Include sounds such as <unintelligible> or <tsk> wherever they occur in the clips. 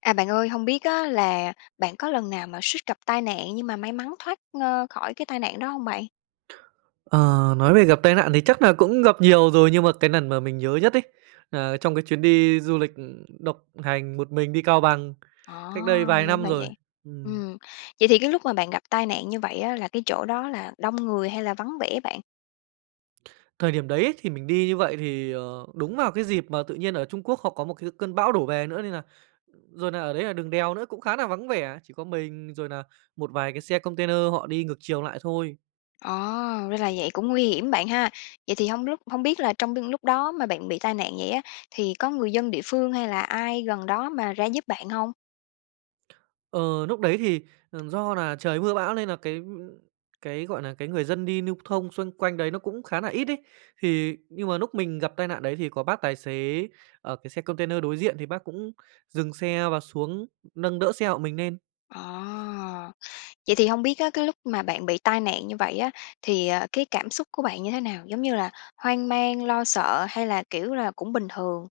À, bạn ơi. Hông biết á là bạn có lần nào mà suýt gặp tai nạn, nhưng mà may mắn thoát, ơ, khỏi cái tai nạn đó hông bạn? Ờ, nói về gặp tai nạn thì chắc là cũng gặp nhiều rồi, nhưng mà cái nần mà mình nhớ nhất ấy, nà trong cái chuyến đi du lịch độc hành một mình đi Cao Bằng Ồ, cách đây vài năm ra rồi. vậy. Ừm. Ừm, vậy thì cái lúc mà bạn gặp tai nạn như vậy á là cái chỗ đó là đông người hay là vắng vẻ bạn? Thời điểm đấy ấy, thì mình đi như vậy thì, ờ, đúng vào cái dịp mà tự nhiên ở Trung Quốc họ có một cái cơn bão đổ về nữa, nên là rồi nà ở đấy là đường đèo nữa cũng khá nà vắng vẻ. Chỉ có mình rồi nà một vài cái xe container họ đi ngược chiều lại thôi. Ồ, ra là vậy, cũng nguy hiểm bạn ha. Vậy thì hông lúc hông biết là trong tương lúc đó mà bạn bị tai nạn vậy á, thì có người dân địa phương hay là ai gần đó mà ra giúp bạn hông? Ờ, núc đấy thì, ờ, do là trời mưa bão nên là cái, ưm, cái, gọi nà, cái người dân đi lưu thông xung quanh đấy nó cũng khá nà ít ấy. Thì nhưng mà lúc mình gặp tai nạn đấy thì có bác tài xế, ờ, cái xe container đối diện thì bác cũng dừng xe và xuống, nâng đỡ xe hộ mình nên. Ồ. Vậy thì hông biết á, cái lúc mà bạn bị tai nạn như vậy á, thì, ờ, cái cảm xúc của bạn như thế nào? Giống như là hoang mang, lo sợ hay là, kiểu là, cũng bình thường?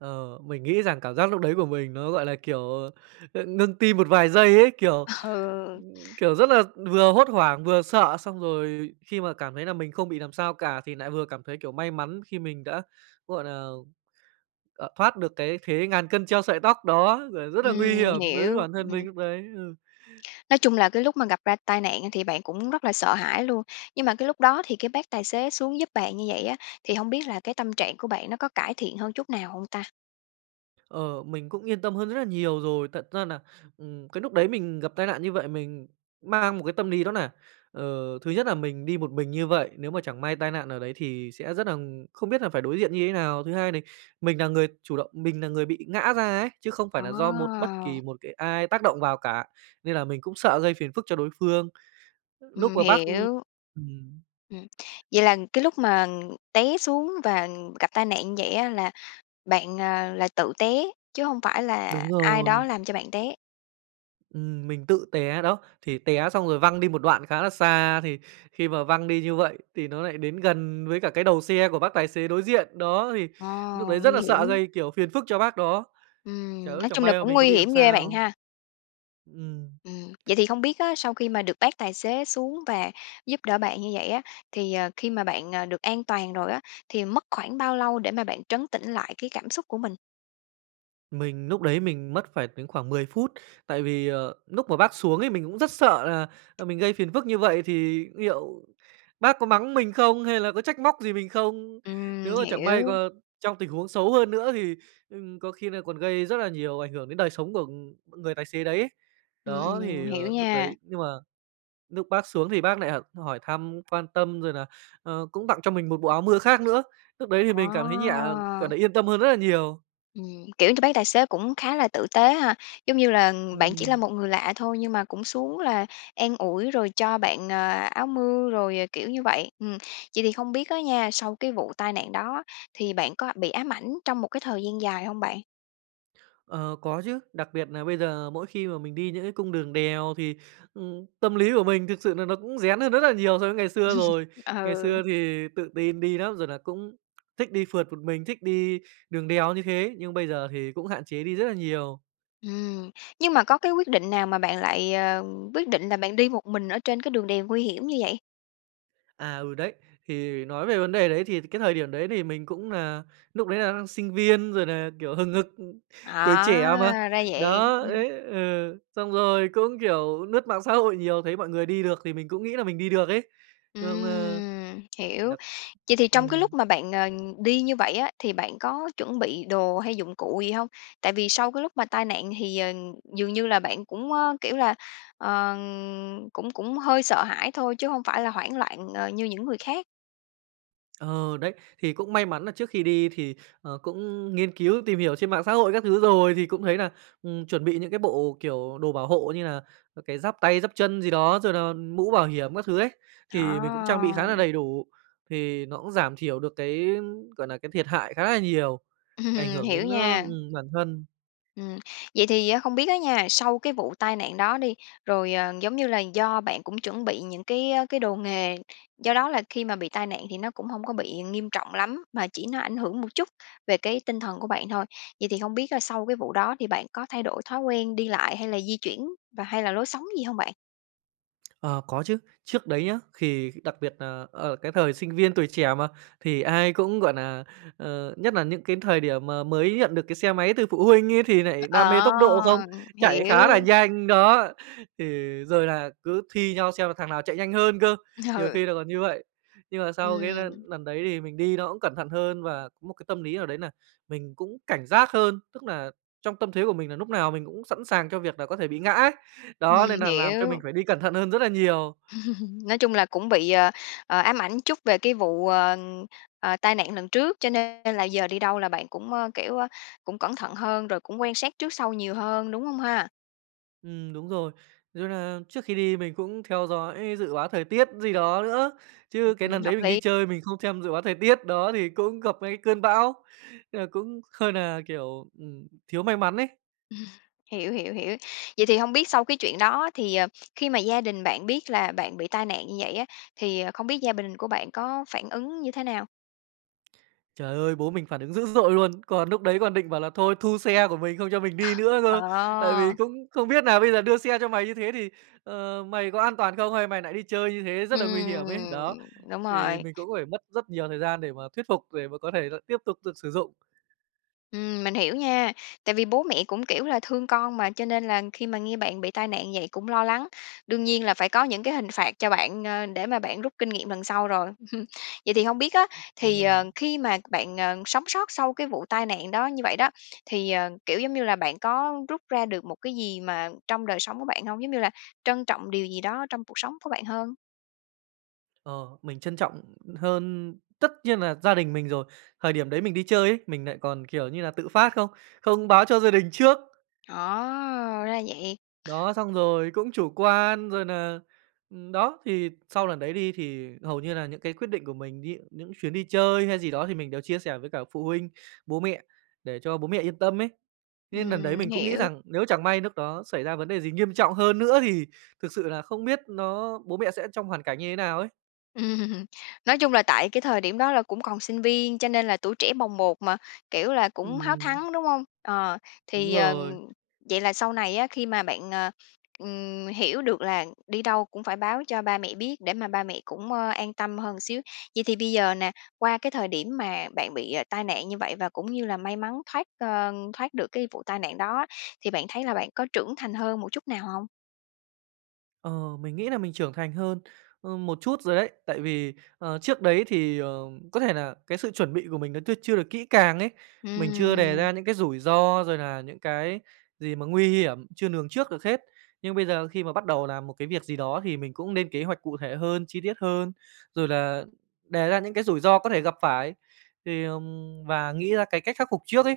Ờ, mình nghĩ rằng cảm giác lúc đấy của mình nó, gọi là, kiểu, ờ, ng ngưng tim một vài giây ấy! Kiểu Ừ. kiểu, rất là vừa hốt hoảng, vừa sợ, xong rồi khi mà cảm thấy là mình không bị làm sao cả, thì lại vừa cảm thấy, kiểu, may mắn khi mình đã, gọi nà, ờ, thoát được cái thế ngàn cân treo sợi tóc đó, r rất là nguy Ừm, hiểm đối với hiểu. bản thân Ừm. mình lúc đấy. Ừ. Nói chung là cái lúc mà gặp ra tai nạn á, thì bạn cũng rất là sợ hãi luôn. Nhưng mà cái lúc đó thì cái bác tài xế xuống giúp bạn như vậy á, thì hông biết là cái tâm trạng của bạn nó có cải thiện hơn chút nào hông ta? Ờ, mình cũng yên tâm hơn rất là nhiều rồi. Thật ra nà, ừm, cái lúc đấy mình gặp tai nạn như vậy, mình mang một cái tâm lý nó nà, ờ, thứ nhất là mình đi một mình như vậy, nếu mà chẳng may tai nạn ở đấy thì sẽ rất nà không biết là phải đối diện như thế nào. Thứ hai đì mình là người chủ động, mình là người bị ngã ra ấy, chứ không phải nà do một bất kỳ À. một cái ai tác động vào cả, nên là mình cũng sợ gây phiền phức cho đối phương, núc Ừm, mà bác, ưm hiểu. ừm. Ừm, vậy là cái lúc mà, ừm, té xuống và, ừm, gặp tai nạn vậy á, là bạn, ờ, là tự té, chứ hông phải là Đúng ai đó rồi. làm cho bạn té? Ừm, mình tự té đó. Thì té xong rồi văng đi một đoạn khá là xa, thì khi mà văng đi như vậy thì nó nại đến gần với cả cái đầu xe của bác tài xế đối diện. Đó, thì Ờ, núc đấy rất nguy là sợ hiểm. gây, kiểu, phiền phức cho bác đó, chả Ừm, nói chẳng chung là may mà cũng mình có nguy bị làm hiểm ghê bạn sao. ha. Ừm. Ừm, vậy thì không biết á, sau khi mà được bác tài xế xuống và giúp đỡ bạn như vậy á, thì, ờ, khi mà bạn, à, được an toàn rồi á, thì mất khoảng bao lâu để mà bạn trấn tĩnh lại cái cảm xúc của mình? Mình núc đấy mình mất phải đến khoảng 10 phút. Tại vì, ờ, núc mà bác xuống ấy, mình cũng rất sợ là, ờ, mình gây phiền phức như vậy thì niệu bác có mắng mình không hay là có trách móc gì mình không. Ừm, Nếu mà chẳng may g hiểu. trong tình huống xấu hơn nữa thì, ừm, có khi nà còn gây rất là nhiều ảnh hưởng đến đời sống của, ừm, người tài xế đấy ấy. Ừm, Đó, ừm, thì, hiểu ờ, lúc nha. đấy nhưng mà núc bác xuống thì bác nại h hỏi thăm, quan tâm rồi là, ờ, cũng tặng cho mình một bộ áo mưa khác nữa. Lúc đấy thì mình cảm thấy nhẹ À. cảm thấy yên tâm hơn rất là nhiều. Ừm, kiểu t bác tài xế cũng khá là tử tế ha. Giống như là, bạn chỉ là Ừm. một người lạ thôi nhưng mà cũng xuống là an ủi rồi cho bạn, ờ, áo mưa rồi, ờ, kiểu như vậy. Ừm, vậy thì không biết á nha, sau cái vụ tai nạn đó thì bạn có bị ám ảnh trong một cái thời gian dài hông bạn? Ờ, có chứ. Đặc biệt nà bây giờ mỗi khi mà mình đi những cái cung đường đèo thì, ừm, tâm lý của mình thực sự nà nó cũng rén hơn rất là nhiều so với ngày xưa <laughs> rồi. Ngày Ừ. xưa thì tự tin đi nắm, rồi là cũng thích đi phượt một mình, thích đi đường đèo như thế, nhưng bây giờ thì cũng hạn chế đi rất là nhiều. Ừm. Nhưng mà có cái quyết định nào mà bạn lại, ờ, quyết định là bạn đi một mình ở trên cái đường đèo nguy hiểm như vậy? À, ừ, đấy. Thì nói về vấn đề đấy thì cái thời điểm đấy thì mình cũng nà núc đấy là đang sinh viên, rồi nà, kiểu, hừng hực, tuổi trẻ mà. À. Ra vậy. Đó, <chuckles> đấy ừ, xong rồi cũng, kiểu, lướt mạng xã hội nhiều, thấy mọi người đi được thì mình cũng nghĩ là mình đi được ấy. Xong, ơ, Ừm. Hiểu. được Vậy thì trong cái ừm. lúc mà bạn, ờ, đi như vậy á, thì bạn có chuẩn bị đồ hay dụng cụ gì hông? Tại vì sau cái lúc mà tai nạn thì, ờ, dường như là bạn cũng, ơ, kiểu là, ờ, cũng cũng hơi sợ hãi thôi chứ hông phải là hoảng loạn, ơ, như những người khác. Ờ, đấy. Thì cũng may mắn là trước khi đi thì, ờ, cũng nghiên cứu tìm hiểu trên mạng xã hội các thứ rồi. Thì cũng thấy nà, ừm, chuẩn bị những cái bộ, kiểu, đồ bảo hộ như là, à, cái giáp tay, giáp chân gì đó, rồi là mũ bảo hiểm các thứ ấy, thì mình cũng trang bị khá là À. đầy đủ, thì nó cũng giảm thiểu được cái, gọi nà, cái thiệt hại khá là nhiều, ảnh Ừm. hưởng Hiểu đến á nha. ừm, bản thân. Ừm. Vậy thì á không biết á nha, sau cái vụ tai nạn đó đi, rồi, ờ, giống như là, do bạn cũng chuẩn bị những cái, ơ, cái đồ nghề, do đó là khi mà bị tai nạn thì nó cũng hông có bị nghiêm trọng lắm, mà chỉ nó ảnh hưởng một chút về cái tinh thần của bạn thôi. Vậy thì hông biết là sau cái vụ đó thì bạn có thay đổi thói quen đi lại hay là di chuyển và hay là lối sống gì hông bạn? Ờ, có chứ, trước đấy nhá thì đặc biệt nà ở cái thời sinh viên, tuổi trẻ mà, thì ai cũng, gọi nà, ờ, nhất nà những cái thời điểm mà mới nhận được cái xe máy từ phụ huynh ấy, thì Ơ, nại đam mê tốc độ không? ờ, ừ, Chạy khá là hiểu. nhanh đó, thì rồi là cứ thi nhau xem là thằng nào chạy nhanh hơn cơ, nhiều Ừ. khi là còn như vậy. Nhưng mà sau cái l Ừm. lần đấy thì mình đi nó cũng cẩn thận hơn và có một cái tâm lý nào đấy nà mình cũng cảnh giác hơn, tức nà trong tâm thế của mình nà núc nào mình cũng sẵn sàng cho việc là có thể bị ngã. Đó, nên Ừm, nà làm cho mình hiểu. phải đi cẩn thận hơn rất là nhiều. <laughs> Nói chung là cũng bị, ờ, ờ, ám ảnh chút về cái vụ, ờ, ờ, tai nạn lần trước, cho nên là giờ đi đâu là bạn cũng, ơ, kiểu, ơ, cũng cẩn thận hơn, rồi cũng quan sát trước sau nhiều hơn, đúng hông ha? Ừm, đúng rồi, <unintelligible> là trước khi đi mình cũng theo dõi dự báo thời tiết gì đó nữa, Ừ, chứ cái lần ừm, đấy hợp mình đi lý! chơi mình không xem dự báo thời tiết đó thì cũng gặp ngay cái cơn bão, nên là cũng hơi nà, kiểu, ừm, thiếu may mắn ấy. <chuckles> Hiểu, hiểu, hiểu. Vậy thì hông biết sau cái chuyện đó thì, ờ, khi mà gia đình bạn biết là bạn bị tai nạn như vậy á, thì không biết gia bình của bạn có phản ứng như thế nào? <tsk> Trời ơi, bố mình phản ứng dữ dội luôn! Còn núc đấy còn định bảo là thôi thu xe của mình, không cho mình đi <chuckles> nữa cơ. Tại vì Ờ. cũng không biết nà "Bây giờ đưa xe cho mày như thế thì, ờ, mày có an toàn không, hay mày nại đi chơi như thế, rất là nguy hiểm ấy." Ừm. Đó! Đúng Thì rồi. mình cũng phải mất rất nhiều thời gian để mà thuyết phục, để mà có thể lại tiếp tục được sử dụng. Ừm, mình hiểu nha. Tại vì bố mẹ cũng, kiểu là, thương con mà, cho nên là khi mà nghe bạn bị tai nạn vậy cũng lo lắng. Đương nhiên là phải có những cái hình phạt cho bạn, ơ, để mà bạn rút kinh nghiệm lần sau rồi. <chuckles> Vậy thì hông biết á, thì, Ừm. ờ, khi mà bạn, ờ, sống sót sau cái vụ tai nạn đó như vậy đó, thì, ờ, kiểu, giống như là, bạn có rút ra được một cái gì mà trong đời sống của bạn hông? Giống như là trân trọng điều gì đó trong cuộc sống của bạn hơn? Ờ, mình trân trọng hơn tất nhiên là gia đình mình rồi. Thời điểm đấy mình đi chơi ấy, mình nại còn, kiểu như là, tự phát, không không báo cho gia đình trước. Ồ, ra vậy! Đó, xong rồi cũng chủ quan, rồi nà ừm, đó, thì sau lần đấy đi thì hầu như là những cái quyết định của mình, ví dụ những chuyến đi chơi hay gì đó thì mình đều chia sẻ với cả phụ huynh, bố mẹ, để cho bố mẹ yên tâm ấy. Nên lần đấy Ừm, mình cũng nghĩ hiểu. rằng, nếu chẳng may núc đó xảy ra vấn đề gì nghiêm trọng hơn nữa thì thực sự là không biết nó bố mẹ sẽ trong hoàn cảnh như thế nào ấy. Ừm, nói chung là tại cái thời điểm đó là cũng còn sinh viên, cho nên là tuổi trẻ bồng bột mà, kiểu, là cũng háo Ừm. thắng, đúng hông? Ờ, Đúng thì, ờ, rồi. vậy là sau này á, khi mà bạn, ờ, ừm, hiểu được là đi đâu cũng phải báo cho ba mẹ biết để mà ba mẹ cũng, ơ, an tâm hơn xíu. Vậy thì bây giờ nè, qua cái thời điểm mà bạn bị tai nạn như vậy và cũng như là may mắn thoát ơ, thoát được cái vụ tai nạn đó, thì bạn thấy là bạn có trưởng thành hơn một chút nào hông? Ờ, mình nghĩ là mình trưởng thành hơn, ơ, một chút rồi đấy. Tại vì, ờ, trước đấy thì, ờ, có thể là cái sự chuẩn bị của mình nó chưa chưa được kỹ càng ấy. Mình chưa đề Ừm. ra những cái rủi ro, rồi là những cái gì mà nguy hiểm, chưa lường trước được hết. Nhưng bây giờ khi mà bắt đầu làm một cái việc gì đó, thì mình cũng nên kế hoạch cụ thể hơn, chi tiết hơn. Rồi là đề ra những cái rủi ro có thể gặp phải, thì, ờm, và nghĩ ra cái cách khắc phục trước ấy.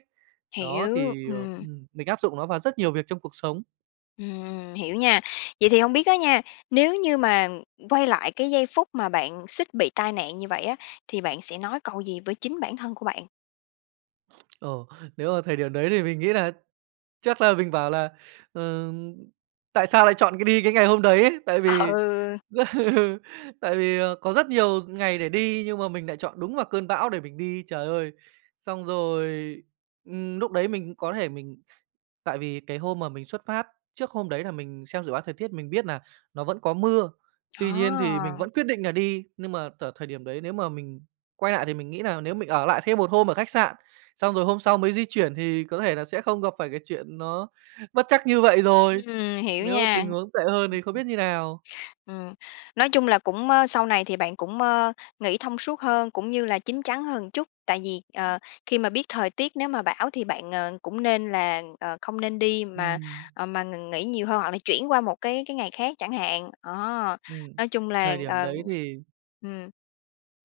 Đó, Hiểu, thì, ờ, ừm. ừm, mình áp dụng nó vào rất nhiều việc trong cuộc sống. Ừm, hiểu nha. Vậy thì không biết á nha, nếu như mà quay lại cái giây phút mà bạn suýt bị tai nạn như vậy á, thì bạn sẽ nói câu gì với chính bản thân của bạn? <smacks lips> Ồ, nếu mà thời điểm đấy thì mình nghĩ nà, chắc nà mình bảo là, ừm, "Tại sao lại chọn đi cái ngày hôm đấy?" ấy. Tại Ờ, vì ừ. ừ, tại vì có rất nhiều ngày để đi nhưng mà mình nại chọn đúng vào cơn bão để mình đi. Trời ơi! Xong rồi, ưm, núc đấy mình có thể mình tại vì cái hôm mà mình xuất phát, trước hôm đấy là mình xem dự báo thời tiết mình biết nà nó vẫn có mưa, tuy nhiên thì mình À. vẫn quyết định nà đi, nhưng mà tở thời điểm đấy, nếu mà mình quay nại thì mình nghĩ nà nếu mình ở lại thêm một hôm ở khách sạn, xong rồi hôm sau mới di chuyển thì có thể là sẽ không gặp phải cái chuyện nó bất trắc như vậy rồi. Ừm, hiểu Nếu nha. tình huống tệ hơn thì không biết như nào. Ừm, nói chung là cũng ơ, sau này thì bạn cũng, ơ, nghĩ thông suốt hơn, cũng như là chín chắn hơn một chút. Tại vì, ờ, khi mà biết thời tiết, nếu mà bão thì bạn, ờ, cũng nên là, ờ, không nên đi mà, Ừm. ờ, m mà nghỉ nhiều hơn hoặc là chuyển qua một cái cái ngày khác chẳng hạn. Đó, Ừm, nói chung là, thời điểm ờ đấy thì ừm,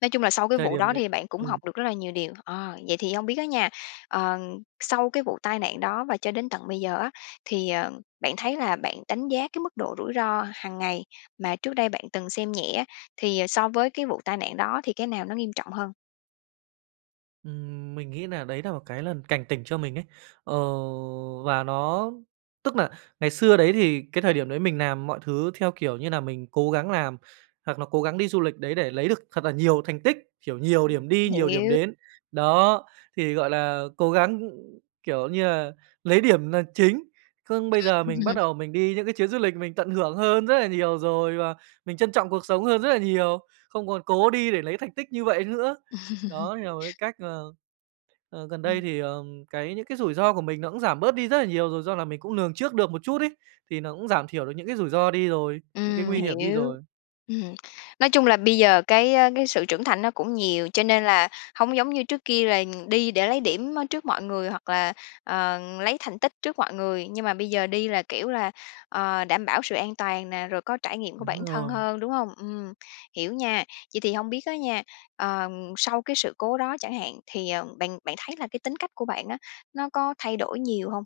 nói chung là sau cái Thời vụ điểm đó đấy thì bạn cũng ừm. học được rất là nhiều điều. Ờ, vậy thì hông biết á nha, ờ, sau cái vụ tai nạn đó và cho đến tận bây giờ á, thì, ờ, bạn thấy là bạn đánh giá cái mức độ rủi ro hằng ngày mà trước đây bạn từng xem nhẹ á, thì so với cái vụ tai nạn đó thì cái nào nó nghiêm trọng hơn? Ừm, mình nghĩ nà đấy nà một cái lần cảnh tỉnh cho mình ấy. Ờ, và nó tức nà ngày xưa đấy, thì cái thời điểm đấy mình làm mọi thứ theo, kiểu như nà, mình cố gắng làm, hoặc là cố gắng đi du lịch đấy để lấy được thật là nhiều thành tích, kiểu, nhiều Ưm, điểm đi, nhiều điểm hiểu. đến. Đó, thì, gọi là, cố gắng, kiểu như là, lấy điểm là chính. Khương bây giờ Ừm. mình bắt <laughs> đầu mình đi những cái chuyến du lịch mình tận hưởng hơn rất là nhiều rồi và mình trân trọng cuộc sống hơn rất là nhiều, không còn cố đi để lấy thành tích như vậy nữa. <laughs> Đó, thì là một cái cách, ờ, ờ, gần đây Ừm. thì, ờm, cái những cái rủi ro của mình nó cũng giảm bớt đi rất là nhiều rồi do là mình cũng lường trước được một chút ấy. Thì nó cũng giảm thiểu được những cái rủi ro đi rồi, những cái Ừm, nguy hiểm đi hiểu. rồi. Ừm, nói chung là bây giờ cái, ơ, cái sự trưởng thành nó cũng nhiều, cho nên là hông giống như trước kia là, ưm, đi để lấy điểm, ơ, trước mọi người hoặc là, ờ, lấy thành tích trước mọi người, nhưng mà bây giờ đi là, kiểu là, ờ, đảm bảo sự an toàn nè, rồi có trải nghiệm của Đúng bản thân rồi. hơn, đúng hông? Ừm, hiểu nha. Vậy thì hông biết á nha, ờm, sau cái sự cố đó chẳng hạn thì, ờ, bạn bạn thấy là cái tính cách của bạn á, nó có thay đổi nhiều hông?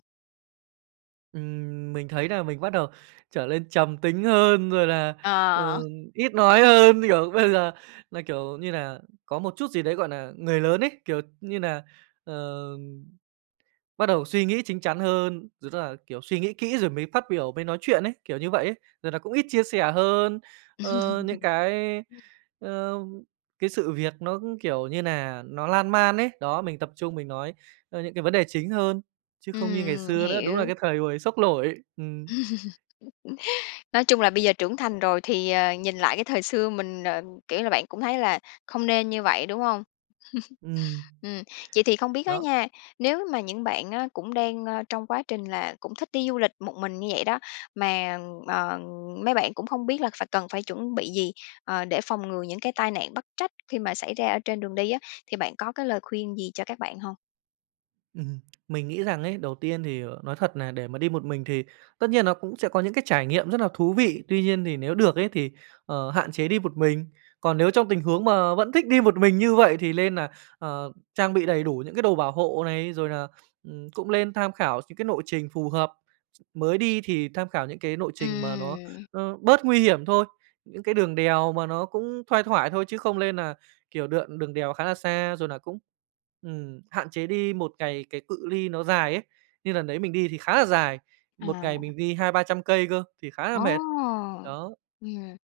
Ừm, mình thấy nà mình bắt đầu trở lên trầm tính hơn, rồi là, ờ, Ờ. ít nói hơn. Kiểu, bây giờ là, kiểu như là, có một chút gì đấy, gọi nà, người lớn ấy, kiểu như nà, ờ, bắt đầu suy nghĩ chính chắn hơn, rồi tức là, kiểu, suy nghĩ kỹ rồi mới phát biểu, mới nói chuyện ấy, kiểu như vậy ấy. Rồi nà cũng ít chia sẻ hơn, ơ, những cái, <laughs> ơ, cái sự việc nó cũng, kiểu như nà, nó lan man ấy. Đó, mình tập trung mình nói, ơ, những cái vấn đề chính hơn, chứ không như ngày Ừm. xưa nữa. Đúng là Hiểu. cái thời hồi xốc nổi, ừm. <laughs> Nói chung là bây giờ trưởng thành rồi thì, ờ, nhìn lại cái thời xưa mình ờ, kiểu là, bạn cũng thấy là không nên như vậy, đúng hông? <laughs> Ừm. Ừm. Vậy thì không biết á Đó. nha, nếu mà những bạn á cũng đang, a, trong quá trình là cũng thích đi du lịch một mình như vậy đó, mà, ờ, mấy bạn cũng không biết là phải cần phải chuẩn bị gì, ờ, để phòng ngừa những cái tai nạn bất trách khi mà xảy ra ở trên đường đi á, thì bạn có cái lời khuyên gì cho các bạn hông? Ừm, mình nghĩ rằng ấy, đầu tiên thì nói thật nà để mà đi một mình thì tất nhiên nó cũng sẽ có những cái trải nghiệm rất là thú vị, tuy nhiên thì nếu được ấy, thì, ờ, hạn chế đi một mình. Còn nếu trong tình huống mà vẫn thích đi một mình như vậy thì lên nà, ờ, trang bị đầy đủ những cái đồ bảo hộ này, rồi nà, ừm, cũng lên tham khảo x những cái lộ trình phù hợp. Mới đi thì tham khảo những cái nộ trình mà nó Ừm. nó bớt nguy hiểm thôi, những cái đường đèo mà nó cũng thoai thoải thôi, chứ không lên nà kiểu đường- đường đèo khá là xa. Rồi là cũng, ừm, hạn chế đi một ngày cái cự ly nó dài ấy. Như lần đấy mình đi thì khá là dài, một ngày À. mình đi 200-300 cây cơ, thì khá là Ồ! mệt, đó. Ừm.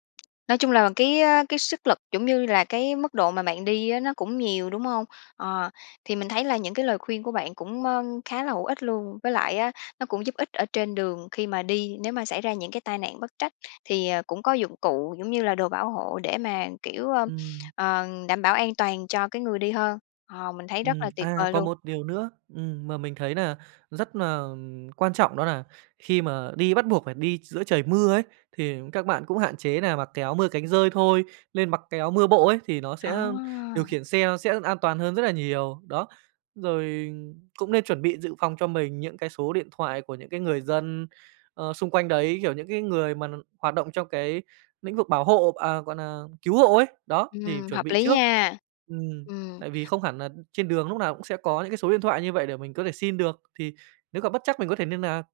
Nói chung là cái, ơ, cái sức lực cũng như là cái mức độ mà bạn đi á nó cũng nhiều, đúng hông? Ờ. Thì mình thấy là những cái lời khuyên của bạn cũng, ơ, khá là hữu ích luôn, với lại á, nó cũng giúp ích ở trên đường khi mà đi nếu mà xảy ra những cái tai nạn bất trách thì, ờ, cũng có dụng cụ giống như là đồ bảo hộ để mà kiểu, ơ, Ừm. ờ, đảm bảo an toàn cho cái người đi hơn. Ờ, mình thấy rất Ừm, là tuyệt à, vời còn luôn. một điều nữa, ừm, mà mình thấy nà rất nà, ừm, quan trọng đó là khi mà đi bắt buộc phải đi giữa trời mưa ấy, thì các bạn cũng hạn chế nà mặc cái áo mưa cánh dơi thôi. Lên mặc cái áo mưa bộ ấy, thì nó À! sẽ điều khiển xe sẽ an toàn hơn rất là nhiều, đó. Rồi cũng nên chuẩn bị dự phòng cho mình những cái số điện thoại của những cái người dân, ờ, xung quanh đấy, kiểu, những cái người mà n hoạt động trong cái lĩnh vực bảo hộ à, gọi nà, cứu hộ ấy. Đó, thì Ừm, chuẩn hợp bị lý trước. nha! Ừm, Ừm. tại vì không hẳn là trên đường lúc nào cũng sẽ có những cái số điện thoại như vậy để mình có thể xin được, thì nếu gặp bất trắc mình có thể niên nạc.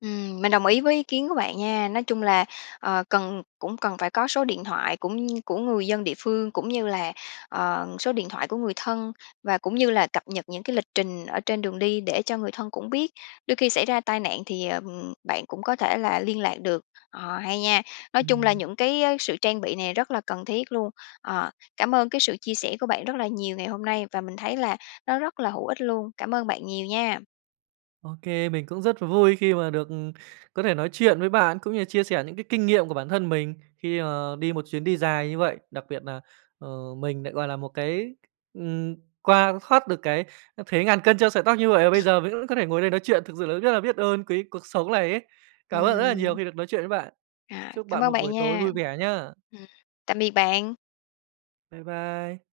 Ừm, mình đồng ý với ý kiến của bạn nha. Nói chung là, ờ, cần cũng cần phải có số điện thoại cũng của người dân địa phương cũng như là, ờ, số điện thoại của người thân và cũng như là cập nhật những cái lịch trình ở trên đường đi để cho người thân cũng biết. Đôi khi xảy ra tai nạn thì, ờ, ừm, bạn cũng có thể là liên lạc được. Ờ, hay nha! Nói chung là Ừm. những cái á, sự trang bị này rất là cần thiết luôn. Ờ, cảm ơn cái sự chia sẻ của bạn rất là nhiều ngày hôm nay và mình thấy là nó rất là hữu ích luôn. Cảm ơn bạn nhiều nha! OK. Mình cũng rất vui khi mà được, ừm, có thể nói chuyện với bạn cũng như chia sẻ những cái kinh nghiệm của bản thân mình khi, ờ, đi một chuyến đi dài như vậy. Đặc biệt nà, ờ, mình nại, gọi là, một cái ừm, qua thoát được cái thế ngàn cân treo sợi tóc như vậy và bây giờ mới có thể ngồi đây nói chuyện. Thực sự là rất là biết ơn, quý cuộc sống này ấy. Cảm ơn bạn rất là nhiều Ừm. khi được nói chuyện với bạn. À, Chúc cảm bạn ơn một bạn buổi tối nha! vui vẻ nhá! Ừm, tạm biệt bạn! Bye bye!